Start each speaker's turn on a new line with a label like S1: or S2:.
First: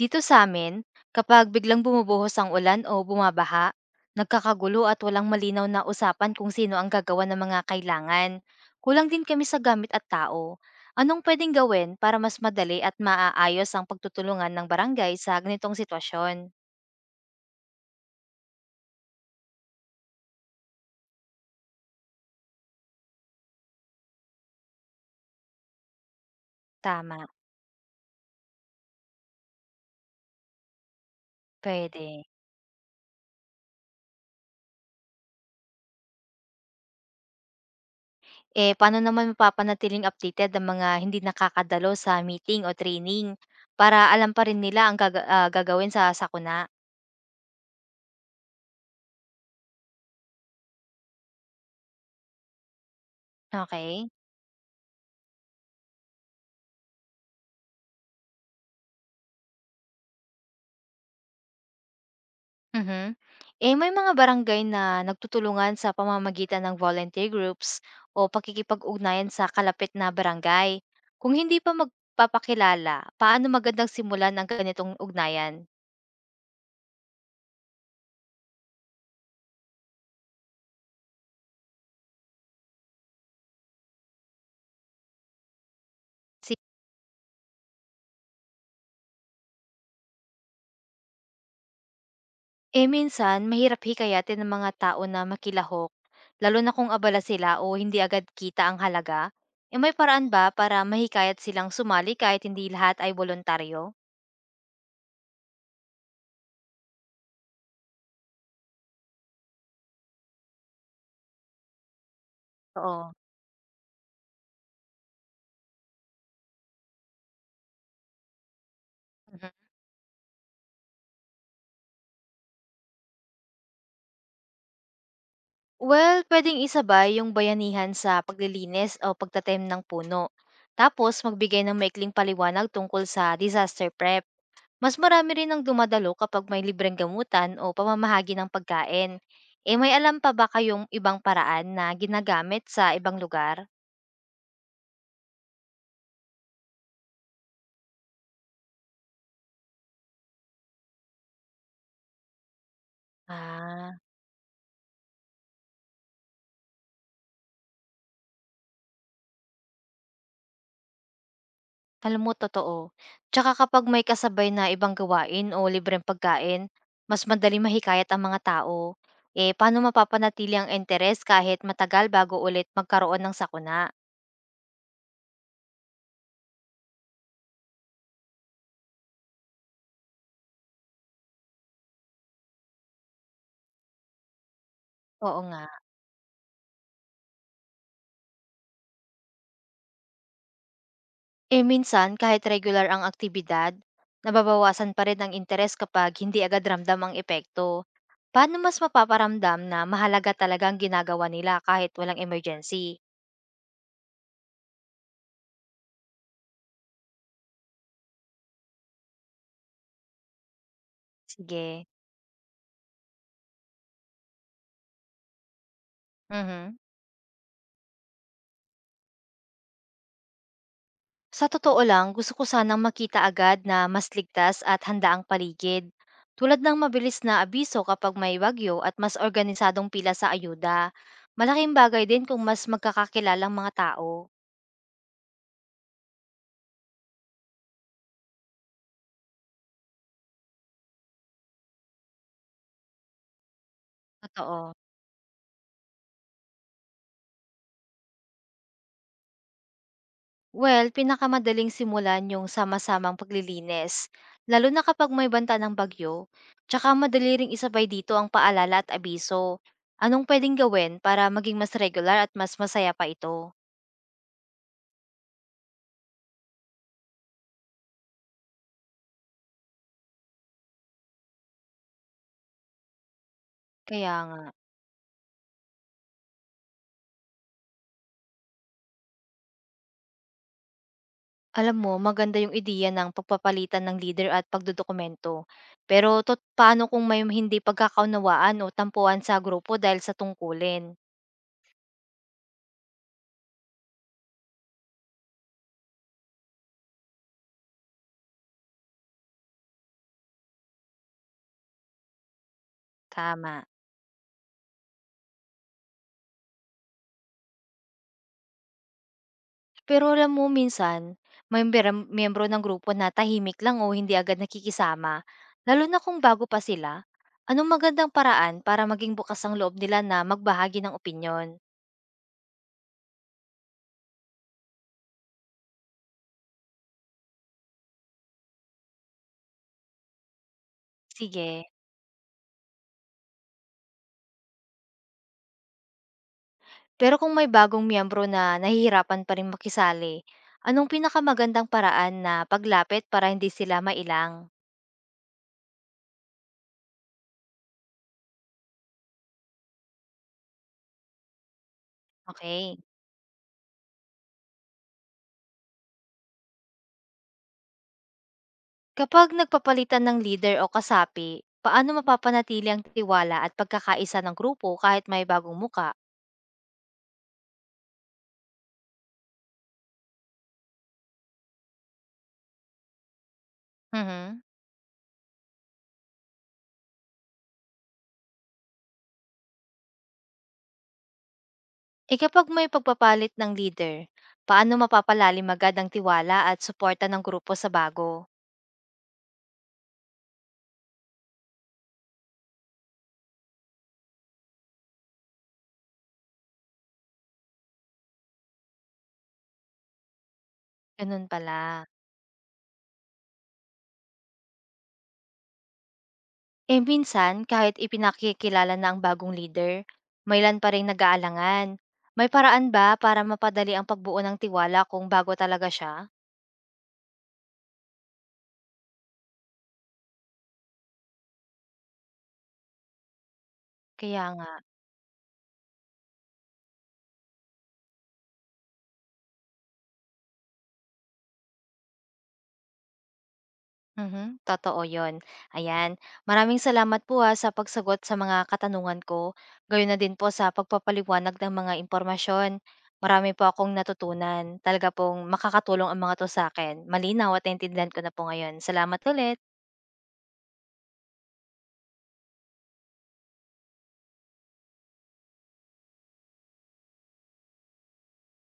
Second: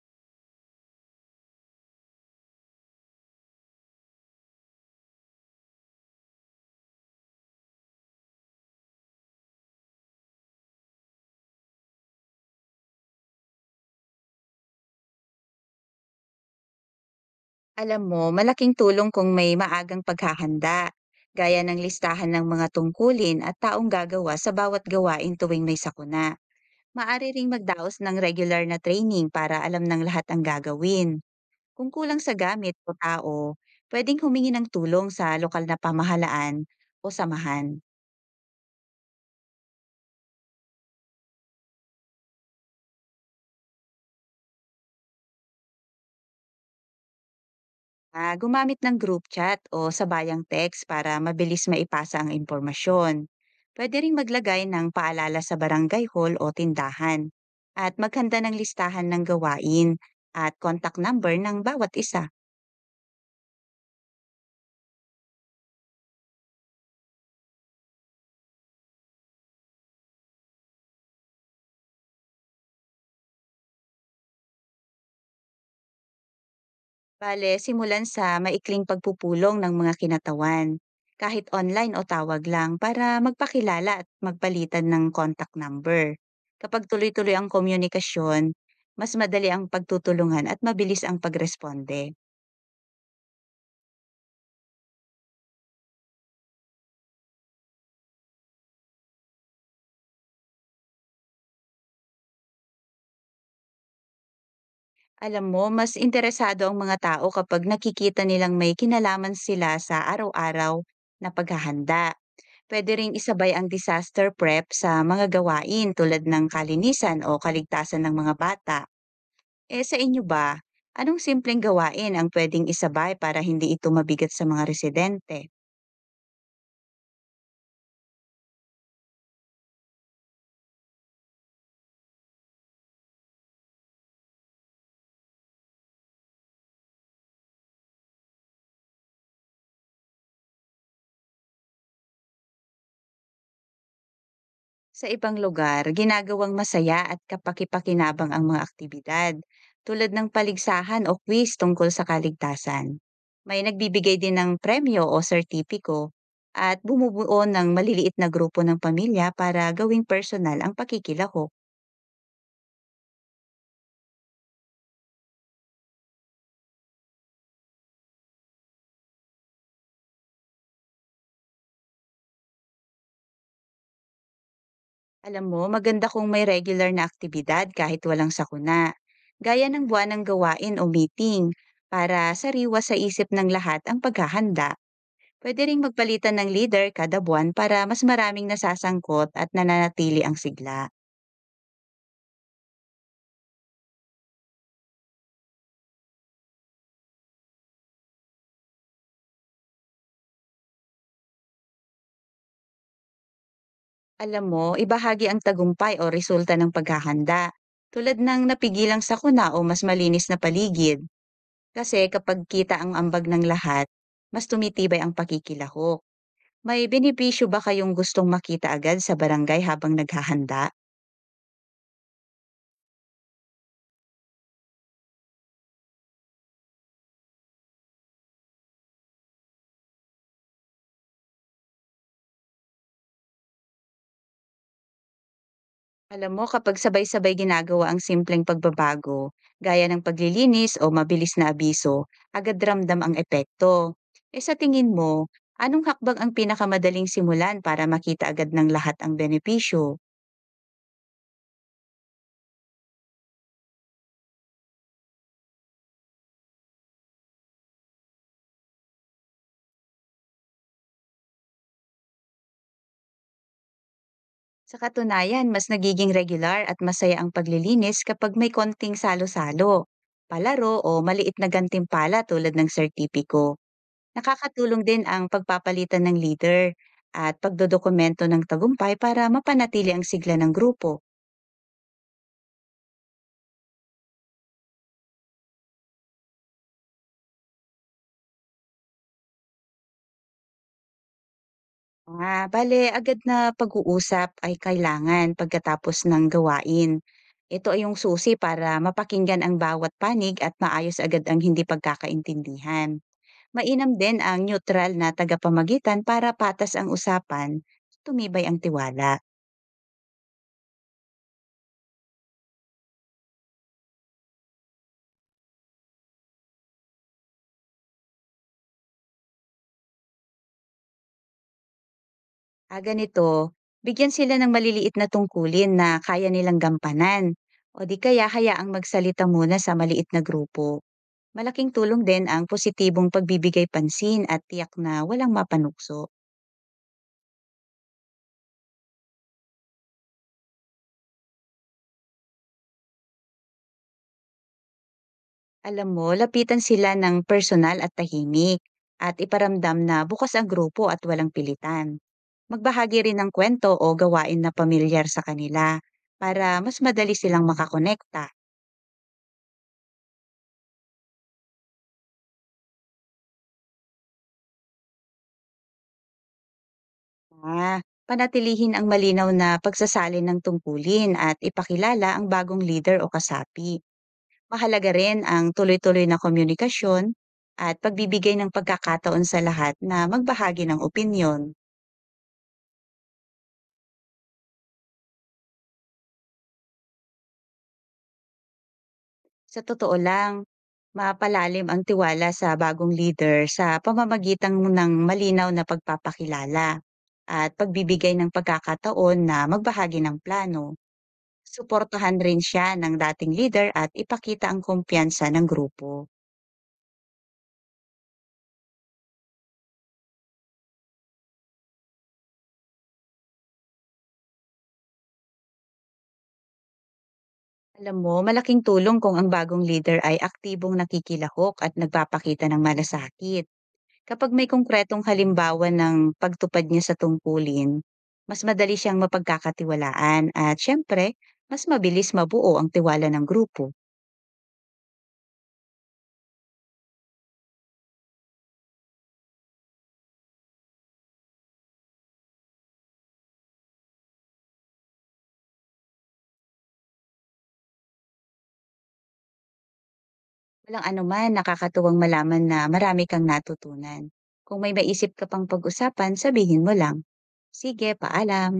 S1: Dito sa amin, kapag biglang bumubuhos ang ulan o bumabaha, nagkakagulo at walang malinaw na usapan kung sino ang gagawa ng mga kailangan. Kulang din kami sa gamit at tao. Anong pwedeng gawin para mas madali at maaayos ang pagtutulungan ng barangay sa ganitong sitwasyon?
S2: Alam mo, malaking tulong kung may maagang paghahanda, gaya ng listahan ng mga tungkulin at taong gagawa sa bawat gawain tuwing may sakuna.
S1: Tama,
S2: Maari ring magdaos ng regular na training para alam ng lahat ang gagawin. Kung kulang
S1: pwede.
S2: sa gamit o tao, pwedeng humingi ng tulong sa lokal na pamahalaan o samahan.
S1: Paano naman mapapanatiling updated ang mga hindi nakakadalo sa meeting o training para alam pa rin nila ang gagawin sa sakuna?
S2: Gumamit ng group chat o sabayang text para mabilis maipasa ang impormasyon. Pwede
S1: Okay.
S2: ring maglagay ng paalala sa barangay hall o tindahan at maghanda ng listahan ng gawain at contact number ng bawat isa.
S1: Mhm. May mga barangay na nagtutulungan sa pamamagitan ng volunteer groups o pakikipag-ugnayan sa kalapit na barangay. Kung hindi pa magpapakilala, paano magandang simulan ang ganitong ugnayan?
S2: Bale, simulan sa maikling pagpupulong ng mga kinatawan, kahit online o tawag lang para magpakilala at magpalitan ng contact number.
S1: Si
S2: Kapag tuloy-tuloy ang komunikasyon, mas madali ang pagtutulungan at mabilis ang pagresponde.
S1: Minsan, mahirap hikayatin ng mga tao na makilahok, lalo na kung abala sila o hindi agad kita ang halaga. May paraan ba para mahikayat silang sumali kahit hindi lahat ay voluntaryo?
S2: Alam mo, mas interesado ang mga tao kapag nakikita nilang may kinalaman sila sa araw-araw na paghahanda. Pwede ring
S1: Oo.
S2: isabay ang disaster prep sa mga gawain tulad ng kalinisan o kaligtasan ng mga bata. Eh sa inyo ba, anong simpleng gawain ang pwedeng isabay para hindi ito mabigat sa mga residente?
S1: Well, pwedeng isabay yung bayanihan sa paglilinis o pagtatanim ng puno. Tapos, magbigay ng maikling paliwanag tungkol sa disaster prep. Mas marami rin ang dumadalo kapag may libreng gamutan o pamamahagi ng pagkain. May alam pa ba kayong ibang paraan na ginagamit sa ibang lugar?
S2: Sa ibang lugar, ginagawang masaya at kapaki-pakinabang ang mga aktibidad, tulad ng paligsahan o quiz tungkol sa kaligtasan. May
S1: Ah.
S2: nagbibigay din ng premyo o sertipiko at bumubuo ng maliliit na grupo ng pamilya para gawing personal ang pakikilahok.
S1: Alam mo, totoo. Tsaka kapag may kasabay na ibang gawain o libreng pagkain, mas madaling mahikayat ang mga tao. Paano mapapanatili ang interes kahit matagal bago ulit magkaroon ng sakuna?
S2: Alam mo, maganda kung may regular na aktibidad kahit walang sakuna, gaya ng buwanang gawain o meeting para sariwa sa isip ng lahat ang paghahanda.
S1: Oo
S2: Pwede
S1: nga.
S2: ring magpalitan ng leader kada buwan para mas maraming nasasangkot at nananatili ang sigla.
S1: Minsan, kahit regular ang aktibidad, nababawasan pa rin ang interes kapag hindi agad ramdam ang epekto. Paano mas mapaparamdam na mahalaga talaga ang ginagawa nila kahit walang emergency?
S2: Alam mo, ibahagi ang tagumpay o resulta ng paghahanda, tulad ng napigilang sakuna o mas malinis na paligid.
S1: Sige.
S2: Kasi kapag kita ang ambag ng lahat, mas tumitibay ang pakikilahok.
S1: Mhm.
S2: May benepisyo ba kayong gustong makita agad sa barangay habang naghahanda?
S1: Sa totoo lang, gusto ko sanang makita agad na mas ligtas at handa ang paligid. Tulad ng mabilis na abiso kapag may bagyo at mas organisadong pila sa ayuda. Malaking bagay din kung mas magkakakilalang mga tao.
S2: Alam mo kapag sabay-sabay ginagawa ang simpleng pagbabago, gaya ng paglilinis o mabilis na abiso, agad ramdam ang epekto. E sa
S1: Totoo.
S2: tingin mo, anong hakbang ang pinakamadaling simulan para makita agad ng lahat ang benepisyo?
S1: Well, pinakamadaling simulan yung sama-samang paglilinis. Lalo na kapag may banta ng bagyo. Tsaka madali ring isabay dito ang paalala at abiso. Anong pwedeng gawin para maging mas regular at mas masaya pa ito?
S2: Sa katunayan, mas nagiging regular at masaya ang paglilinis kapag may konting salo-salo, palaro o maliit na gantimpala tulad ng sertipiko.
S1: Kaya nga.
S2: Nakakatulong din ang pagpapalitan ng leader at pagdodokumento ng tagumpay para mapanatili ang sigla ng grupo.
S1: Alam mo, maganda yung ideya ng pagpapalitan ng leader at pagdodokumento. Pero paano kung may hindi pagkakaunawaan o tampuan sa grupo dahil sa tungkulin?
S2: Bale, agad na pag-uusap ay kailangan pagkatapos ng gawain. Ito ay yung susi para mapakinggan ang bawat panig at maayos agad ang hindi pagkakaintindihan.
S1: Tama.
S2: Mainam din ang neutral na tagapamagitan para patas ang usapan, tumibay ang tiwala.
S1: Pero alam mo, minsan, may miyembro ng grupo na tahimik lang o hindi agad nakikisama, lalo na kung bago pa sila. Anong magandang paraan para maging bukas ang loob nila na magbahagi ng opinyon?
S2: Ganito, bigyan sila ng maliliit na tungkulin na kaya nilang gampanan. O di kaya hayaang magsalita muna sa maliit na grupo.
S1: Sige.
S2: Malaking tulong din ang positibong pagbibigay pansin at tiyak na walang mapanukso.
S1: Pero kung may bagong miyembro na nahihirapan pa rin makisali, anong pinakamagandang paraan na paglapit para hindi sila mailang?
S2: Alam mo, lapitan sila ng personal at tahimik at iparamdam na bukas ang grupo at walang pilitan.
S1: Okay.
S2: Magbahagi rin ng kwento o gawain na pamilyar sa kanila para mas madali silang makakonekta.
S1: Kapag nagpapalitan ng leader o kasapi, paano mapapanatili ang tiwala at pagkakaisa ng grupo kahit may bagong muka?
S2: Ah, Panatilihin ang malinaw na pagsasali ng tungkulin at ipakilala ang bagong leader o kasapi.
S1: Mhm.
S2: Mahalaga rin ang tuloy-tuloy na komunikasyon at pagbibigay ng pagkakataon sa lahat na magbahagi ng opinyon.
S1: E kapag may pagpapalit ng leader, paano mapapalalim agad ang tiwala at suporta ng grupo sa bago?
S2: Sa totoo lang, mapalalim ang tiwala sa bagong leader sa pamamagitan ng malinaw na pagpapakilala at pagbibigay ng pagkakataon na magbahagi ng plano.
S1: Ganun pala.
S2: Suportahan rin siya ng dating leader at ipakita ang kumpiyansa ng grupo.
S1: Eh minsan, kahit ipinakikilala na ang bagong leader, may ilan pa rin nag-aalangan. May paraan ba para mapadali ang pagbuo ng tiwala kung bago talaga siya?
S2: Alam mo, malaking tulong kung ang bagong leader ay aktibong nakikilahok at nagpapakita ng malasakit.
S1: Kaya
S2: Kapag may
S1: nga,
S2: konkretong halimbawa ng pagtupad niya sa tungkulin, mas madali siyang mapagkakatiwalaan at syempre, mas mabilis mabuo ang tiwala ng grupo.
S1: mhm, totoo yon. Ayan, maraming salamat po ha, sa pagsagot sa mga katanungan ko. Gayon na din po sa pagpapaliwanag ng mga impormasyon. Marami po akong natutunan. Talaga pong makakatulong ang mga to sa akin. Malinaw at naintindihan ko na po ngayon. Salamat ulit.
S2: Walang anuman, nakakatuwang malaman na marami kang natutunan. Kung may maisip ka pang pag-usapan, sabihin mo lang. Sige, paalam.